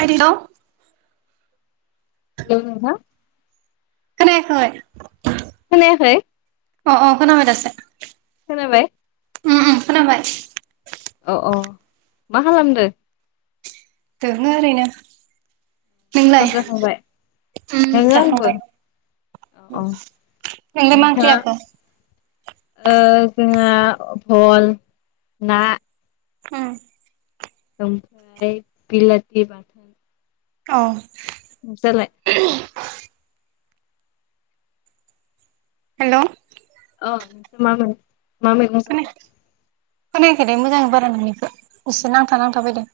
हेल' hello नोंथां खोनायाखै खोनायाखै अ अ खोनाबाय दासो खोनाबाय उम उम खोनाबाय अ अ मा खालामदो? दोङो ओरैनो नोंलाय ओंखाम जाखांबाय उम दोङो आंबो अ जाखांबाय। अ नोंलाय मा ओंख्रि नोंथाङा जाखो? ओ जोंहा फल ना हम ओमफ्राय बिलाथि बाथोन अह नोंसालाय हेल' ओ नोंसोर मा मैगं मा मैगं जाखो खोनाखै दे मोजाङै बारा नोंनिखौ एसे नांथा नांथा फैयदों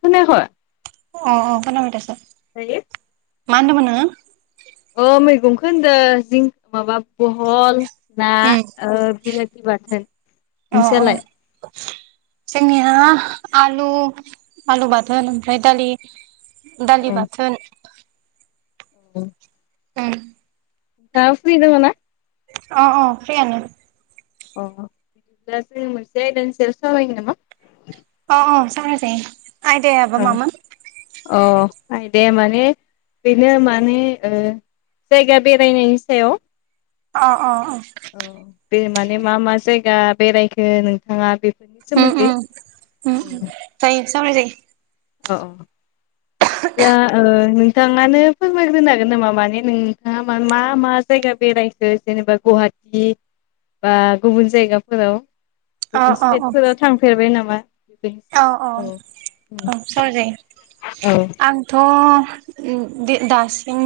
खोनायाखै? अ अ खोनाबाय दासो दायो मा होन्दोंमोन नोङो अ मैगंखौ होनदो जिं माबा बहल ना उम ओ बिला बाथोन अ अ नोंस्रालाय जोंनिया आलु आलु बाथोन ओमफ्राय दालि दालि बाथोन औ उम दा फ्रि दोङो ना? अ अ फ्रि आनो अ बिदिब्ला जों मोनसे आयदानि सावाय सावरायनि नामा? अ अ सावराय जायो। ओ अह आयदाया माने बेनो माने ओ जायगा बेरायनायनि सायाव। अ अ अ। औ बे माने मा मा जायगा बेरायखो नोंथाङा बे उम उम उम उम जायो सावराय जायो। औ दा ओ नों नोंथाङानो फोरमायग्रोनो हागोन नामा माने नोंथाङा मा मा मा जायगा बेरायखो जेनेबा गुवाहा टि बा गुबुन जायगाफोराव? औ गुबुन औ स्टेतफोराव थांफेरबाय नामा बे औ। [unintelligible] आंथ' उम दो दासिम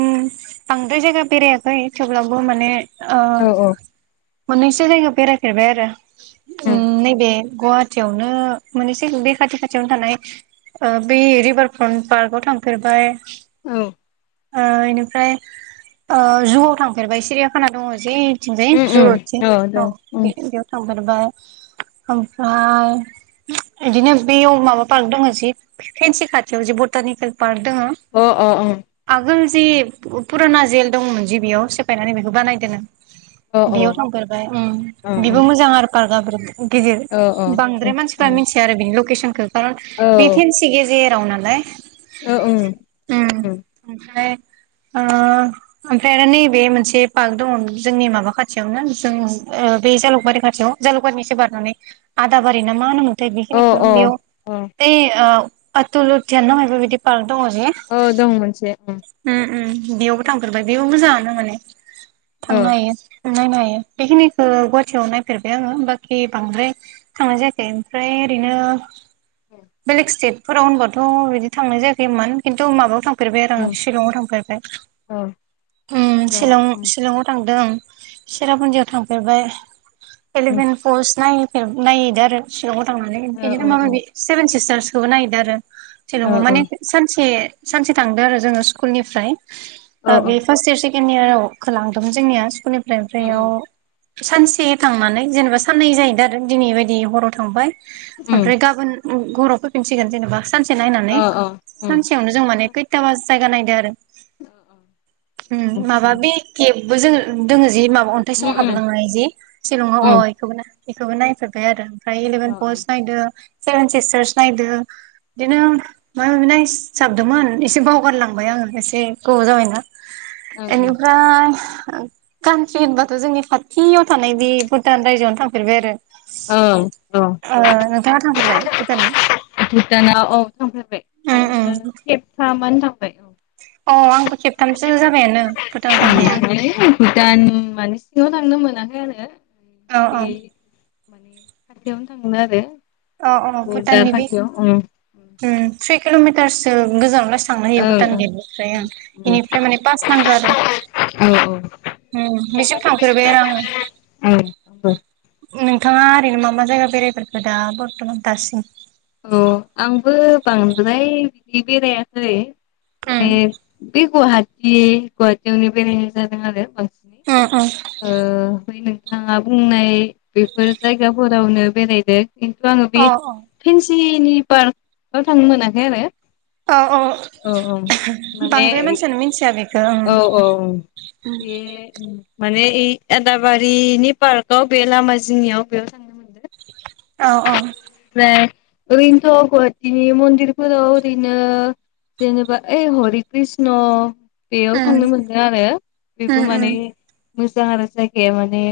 बांद्राय जायगा बेरायाखै थेवब्लाबो माने ओ औ औ मोननैसो जायगायाव बेरायफेरबाय आरो उम नैबे गुवाहाटियावनो माने थिग बे खाथि खाथियावनो थानाय बै रिभार फ्रन्ट पार्काव थांफेरबाय। औ ओ इनिफ्राय ओ जुवाव थांफेरबाय सिरिया खाना दङ जु थिंजाय उम उम जुथिं औ दं बेयाव थांफेरबाय। ओमफ्राय इदिनो बेयाव माबा पार्क दङ जि फेनसि खाथियाव जि बटानिकेल पार्क दोङो अह अह उम। आगोल जि पुराना जेल दंमोन जि बेयाव सेफायनानै बेखौ बानायदोनो [unintelligible] बेयाव थांफेरबाय उम अ बिबो मोजां आरो पार्कआ गिदिर औ आं बांद्राय औ मानसिफ्रा मिथि या आरो बिनि लकेसनखो बा बेे फेनसि गेजेराव नालाय। ओ उम उम। ओमफ्राय ओ ओमफ्राय आरो नैबे मोनसे पार्क दङ जोंनि माबा खाथियावनो जों ओ बे जालुकबारि खाथियाव जालुकबारिनि इसे बारनानै आदाबारि ना मा होनोमोन थाय औ बेखिनिखो औ बेयाव औ बे ओ आतुल उध्धियान ना मायबा बे बायदि पार्क दङ जे औ दं मोनसे उम उम बेयावबो थांफेरबाय बेयावबो मोजाङानो माने थांनो ओं हायो। नायनो हायो बेखिनिखौ गुवाहाटियाव नायफेरबाय आङो बाखि बांद्राय थांनाय जायाखै, ओमफ्राय ओरैनो औ बेलेग स्टेटफोराव होनबाथ' बिदि थांनाय जायाखैमोन खिन्थु माबायाव थांफेर दों ओं शिलंआव थांफेरबाय औ उम शिलंआव शिलं ओं शिलंआव थांदों सेरापुन्जियाव थांफेरबाय ओं एलिफेन्ट फल्स नायहैफेर नायहैदों आरो शिलंआव थांनानै। ओ बिदिनो माबा माबि ओ सेभेन सिस्टार्सखौबो नायहैदो आरो शिलंआव माने ओं सानसे सानसे थांदों आरो जोङो स्कुलनिफ्राय ओ औ बे फार्स्ट इयारस सेकेण्ड इयाराव खो लांदोंमोन जोंनिया स्कुलनिफ्राय उमफ्राय उम इयाव उम सानसे थांनानै जेनेबा साननै जाहैदों आरो दिनै बायदि हराव थांबाय उम ओमफ्राय गाबोन हराव फैफिनसिगोन जेनेबा सानसे नायना, अ नै अ उम सानसेयावनो जों माने खैथाबा जायगा नायदो आरो। उम माबा बे केेबबो जोङो दङो जि मा अन्थाइ सिंङाव हाबलांनाय जि शिलंआव अ उम इखोबो इखोबो नायजोबबाय आरो। ओमफ्राय अ इलेभेन्ट पल्स, नायदो सेभेन सिस्टारस नायदो बिदिनो माबा माबि नाय जोबदोंमोन एसे बावगारलांबाय आङो एसे गोबाव जाबायना। ओं इनिफ्राय काउन्ट्रि होनबाथ' जोंनि खाथियाव थानाय बे भुटान रायजोआवनो थांफेरबाय आरो। ओं औ ओ नोंथाङा थांफेरबाय? भुटानाव भुटानाव, औ थांफेरबाय उम आङो उम खेबथामानो थां बाय। अ आंबो खेबथामसो जाबायानो भुटानाव थांनाया [unintelligible] भुटान मानि सिङाव थांनो मोन [unintelligible] आरो औ औ बे माने खाथियावनो थाङो आरो औ बरदार खाथियाव ओम ओम थ्रि किल'मिटारसो [unintelligible] थांनो होयो भुटान गेटनिफ्राय ओम ओं बेनिफ्राय माने पास नांगौ आरो ओं औ ओम बेसिम थांफेरबाय आरो आङो औ आंबो नोंथाङा ओरैनो मा मा जायगा बेरायफोरखो दा बरथ'मान दासिम? अ आंबो बांद्राय बिदि बेरायाखै उम माने बे गुवाहाटि गुवाहाटियावनो बेरायनाय जादों आरो बां उम उम ओ बै नों थाङा बुंनाय बेफोर जायगाफोरावनो बेरायदों खिन्थु आङो बे अ अ थिनि पार्कआव थांनो मोनाखै आरो औ औ माने बांद्राय मानसियानो मिनथिया बे औ औ बे माने ए आदाबारिनि पार्कआव बे लामा जिंनियाव बेयाव थांनो मोनदों औ औ ओमफ्राय ओरैनोथ' गुवाटिनि मन्दिरफोराव ओरैनो जेनेबा ओइ हरि कृष्ण बेयाव थांनो उम मोनदों आरो उम बेबो माने उम मोजां आरो जायगाया माने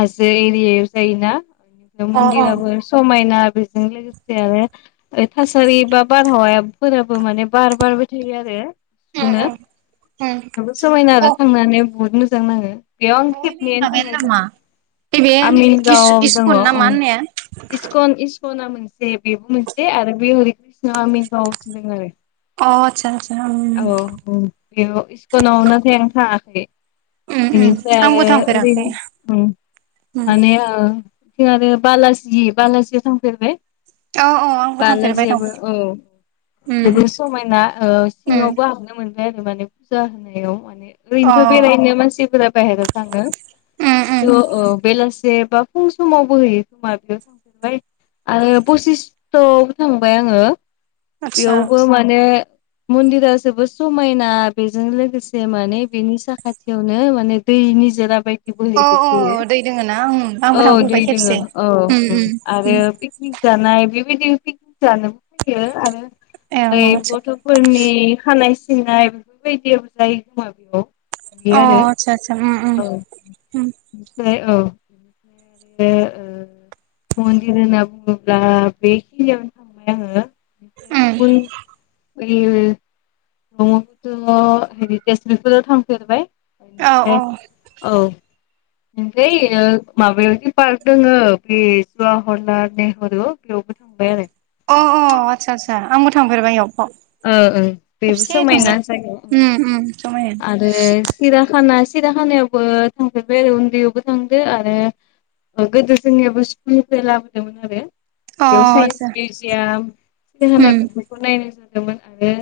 हाजो एरियायाव जायोना [inaudible] अ मन्दिराबो समायना बेजों लोगोसे आरो थासारि बा बारहावायाफोराबो माने बार बारबाय थायो आरो सुनो उम उम अ जोबोद समायना आरो थांनानै बहुद मोजां नाङो। बेयाव आं ओइ बे खेबनैयानो थांनाय माबायानो नामा जाबाय नैबे आमिनगाव दङ इस-इस्कन ना ओम। मा होननाया अ इस्कल इस सना मोनसे बेबो मोनसे आरो बे हरि कृष्ण आमिन गावथिं दङो। अ आचसा औ ओम बेयाव [unintelligible] आं थाङाखै उम उम इनिफ्राय आंबो आरो ओरैनो थांफेराखै ओम उम माने ओ थिं आरो बालाजि बालाजियाव थांफेरबाय औ आंबो थांफेरबाय दं बालाजियावबो औ उम जोबोर समायना ओ उम सिङावबो हाबनो मोनबाय आरो माने फुजा होनायाव माने अ ओरैनोथ' बेरायनो मानसिफोरा बाहेराव थाङो। उम उम थ' ओ बेलासे बा फुं समावबो होयो खोमा बेयाव [inaudible] आरो पसिस्थआव थांबाय आङो आतसा बेयावबो माने मन्दिरा जोबोद समायना बेजों लोगोसे माने बेनि साखाथियावनो माने दैनि निजोरा बाय अ दि दै दोङो ना उम [unintelligible] आंबो औ थांफेरबाय दै दोङो खेबसे औ उम ओम उम आरो उम [inaudible] जानाय बेबायदि पिक जानोबो फैयो आरो [unintelligible] फोरनि खानाय सिननाय [unintelligible] बेयो अ आरो आतसा आतसा उम उम औ उम आमफ्राय औ आरो ओ मन्दिर होनना बुङोब्ला बेखिनियावनो उम थांबाय आङो [unintelligible] बै ब्रह्मपुत्र हेरितेजफोराव थांफेरबाय औ औ बेनिफ्राय औ [unintelligible] माबायाव पार्क दोङ बे जवाहरलाल नेहरु बेयावबो थांबाय आरो अ अ आदसा आदसा आंबो थांफेरबाय एयाव ओ ओ बेबो समायना उम उम समायना जायगाया आरो सिराखाना सिराखानायावबो थांफेरबाय आरो उन्दैयावबो थांदो आरो गोदो जोंनियाबो स्कुलनिफ्राय लाबोदोंमोन आरो अ बेयाव साइन्स आतसा मिउजियाम दाहाना उम बेफोरखौ नायनाय जादोंमोन आरो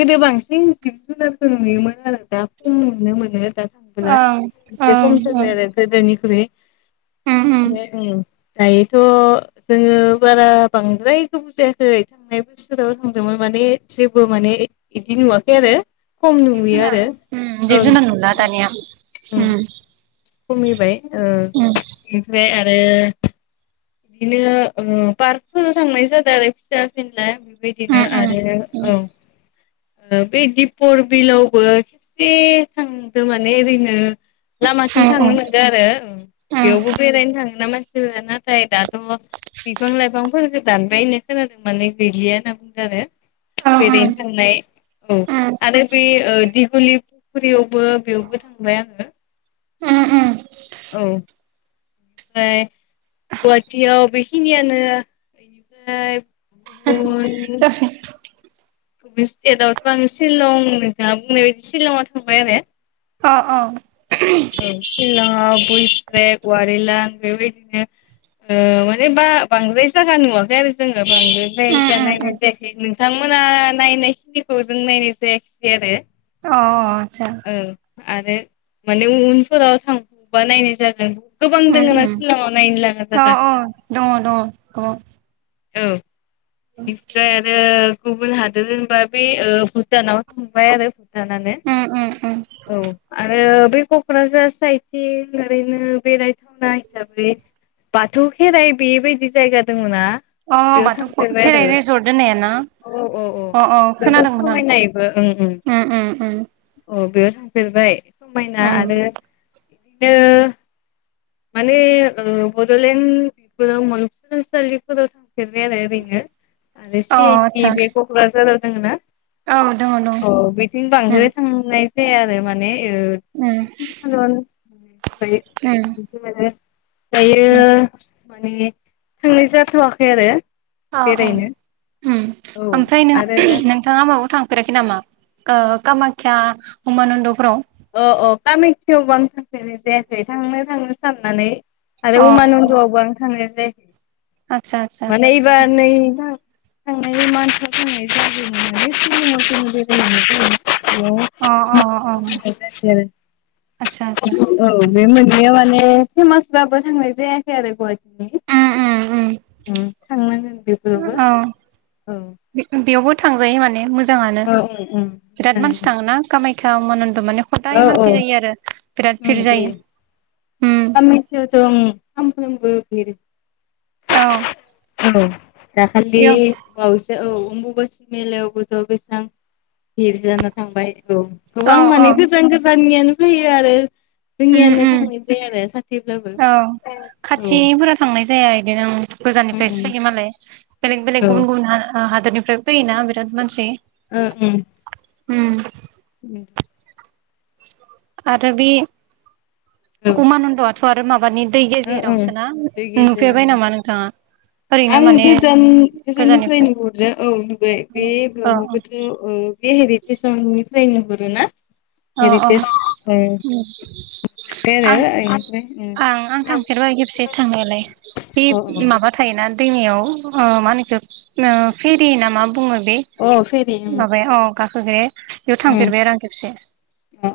गोदो बांसिन जिब जुनारफोर नुयोमोन आरो दा खम नुनो मोनो दा थाला ओं एसे ओं खम ओं जाबाय आरो गोदोनिख्रुइ उम उम बेे ओं दायोथ' जोङो बारा बांद्राय गोबाव जायाखै थांनाय बोसोराव बुंदोंमोन माने जेबो माने बिदि नुवाखै आरो खम जिब नुहैयो जुनार आरो उम ओं जिब नुला जुनार दानिया उम खमिबाय ओ उम इनिफ्राय आरो बिदिनो ओ पार्कफोराव थांनाय जादो आरो फिसा फिनला। बिदिनो उम आरो उम औ बे दिपर बिलावबो खेबसे थांदो माने ओरैनो लामाथिं उम थांनो उम मोनदो आरो उम बेयावबो बेरायनो थाङोना मानसिफोरा दाना। फ्राय दाथ' बिफां लाइफांफोरखो दानबायनो खोनादों माने गैलिया होनना बुंदों आरो औ बेरैनो उम थांनाय औ आरो बे घुलि फुखुरियावबो बेयावबो थांबाय आङो। ओ ओ औ ओमफ्राय गुवाहाटियाव बेखिनियानो [unintelligible] गुबुन [unintelligible] बे स्टेटआवथ' आङो शिलं दा बुंनाय बायदि शिलंआव थांबाय आरो अ अ औ सिलङाव बइस्रेक वारिलां बेबायदिनो ओ माने बा बांद्राय जागा नुवाखै आरो जोङो बांद्रायद्राय। गैया नायनाय अ जायाखै नोंथांमोना नायनायखिनिखौ जों नायनाय जायाखैसै आरो अ आदसा औ आरो माने उन उनफोराव थांफाबावबा नायनाय जागोन। गोबां दोङो ना सिल'ङाव नायनो लाङा औ जागा। औ दङ दङ गोबां औ बेनिफ्राय आरो गुबुन हादोर होनबा बे भुटानावनो थांबाय आरो जानानै उम उम उम औ आरो बै क'क्राझार साइदथिं ओरैनो बेरायथावना हिसाबै बाथौ खेराइ बेबायदि जायगा दङ ना? अ बाथौ खेराइ रिेजर्ट होननाया ना? औ औ औ जोबोद समायना इबो ओं ओं उम उम उम औ बेयाव थां होफेरबाय समायना उम आरो बिदिनो माने ओ बड'लेण्ड बेफोराव मुलुगसोलोंसालिफोराव थां फेरबाय आरो ओरैनो आरो अ सि आइ टि आतसा बे क'क्राझाराव दोङो ना? औ दङ दं औ बिथिं बांद्राय थांनाय दे आरो माने ओ किसिमान ओं आरो दायो माने थांनाय जाथवाखै आरो अ अ बेरायनो ओम औ ओमफ्राय नों आरो दा नोंथाङा माबायाव थां फेराखै नामा ओ कामाख्या उमानन्द। अ अ कामाख्यावबो आं थांफेरनाय जायाखै थांनो थांनो साननानै। आरो अ उमानन्दआवबो आं थांनाय जायाखै आतसा आतसा माने एबार नै थांनाय [unintelligible] अ अ अ नो आतसा आतसा औ बे मोन याव माने फेमास बाबो थांनांय जायाखै आरो गुवाहाटी ओम ओम थांनांगोन बेफोरावबो ओम अ औ जिखुन बेयावबो थांजायो माने मोजाङानो औ उम बिराद उम मानसि थाङोन कामाख्या उमानन्द माने खदाय औ औ मानसि जायो आरो बिराद भिर जायो उम सामफ्रोमबो भिर औ औ दाखालि बेयाव बावैसो औ अम्बुबासि मेलायावबोथ बेबां भिर जाना थांबाय। औ गोबां औ औ माने गोजान गोजाननियानो फाइयो आरो। उम जोंनियानो उम थांनाय जाया आरो खाथिब्लाबो औ ए औ। खाथिफोरा थांनाय जाया बिदिनो उम गोजाननिफ्रायसो उम फाइयो मालाय बेलेग बेलेग औ गुबुन गुबुन हा ओ हादोरनिफ्रायबो फैयोना बिराद मानसि ओ ओम। होम ओम आरो बे औ उमानन्दआथ आरो माबानि दै ओ ओं गेजेरावसो ना बे गेजेराव नुफेरबाय नामा नोंथाङा ओरैनो आं माने गोजान गोजाननिफ्राय गोजाननिफ्रायनो नुहरदो औ नुबाय औ बे ब्रह्मपुथ्र ओ दिहिरि कमिसन निफ्राय नुहरो ना‌। औ औ आं [unintelligible] आं आं थांफेरबाय खेबसे थांनायालाय बे ओ माबा थायोना। दैनिमाव ओ मा होनो इखो फेरि ना मा बुङो बे ओमफ्राय आरो इनिफ्राय उम अ फेरि उम माबाया अ। गाखोग्राया बेयाव उम थांफेरबाय आरो आं खेबसे अ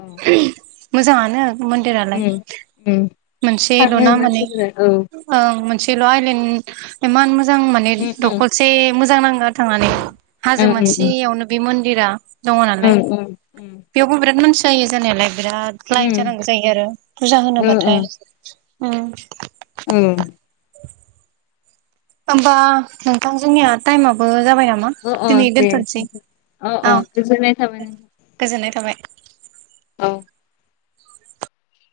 मोजाङानो। मन्दिरालाय उम उम मोनसेल थाङो ना मान्नै मानसिफोरा औ ओं मोनसे ल आइलेन इमान मोजां मोजां माने उम उम दखलसे मोजां नाङो आरो थांनानै हाजो मोनसेयावनो बे मन्दिरा दङ ओ नालाय उम उम बेयावबो बिराद मानसि जायो जानायालाय बिराद लाइन जानांगौ जायो आरो फुजा होनोबाथाय ओम। ओ होमबा नोंथां जोंनिया टाइमाबो जाबाय नामा ओ औ अ दिनै दे दोनथनोसै अ अ गोजोननाय थाबाय नोंथां गोजोननाय थाबाय औ।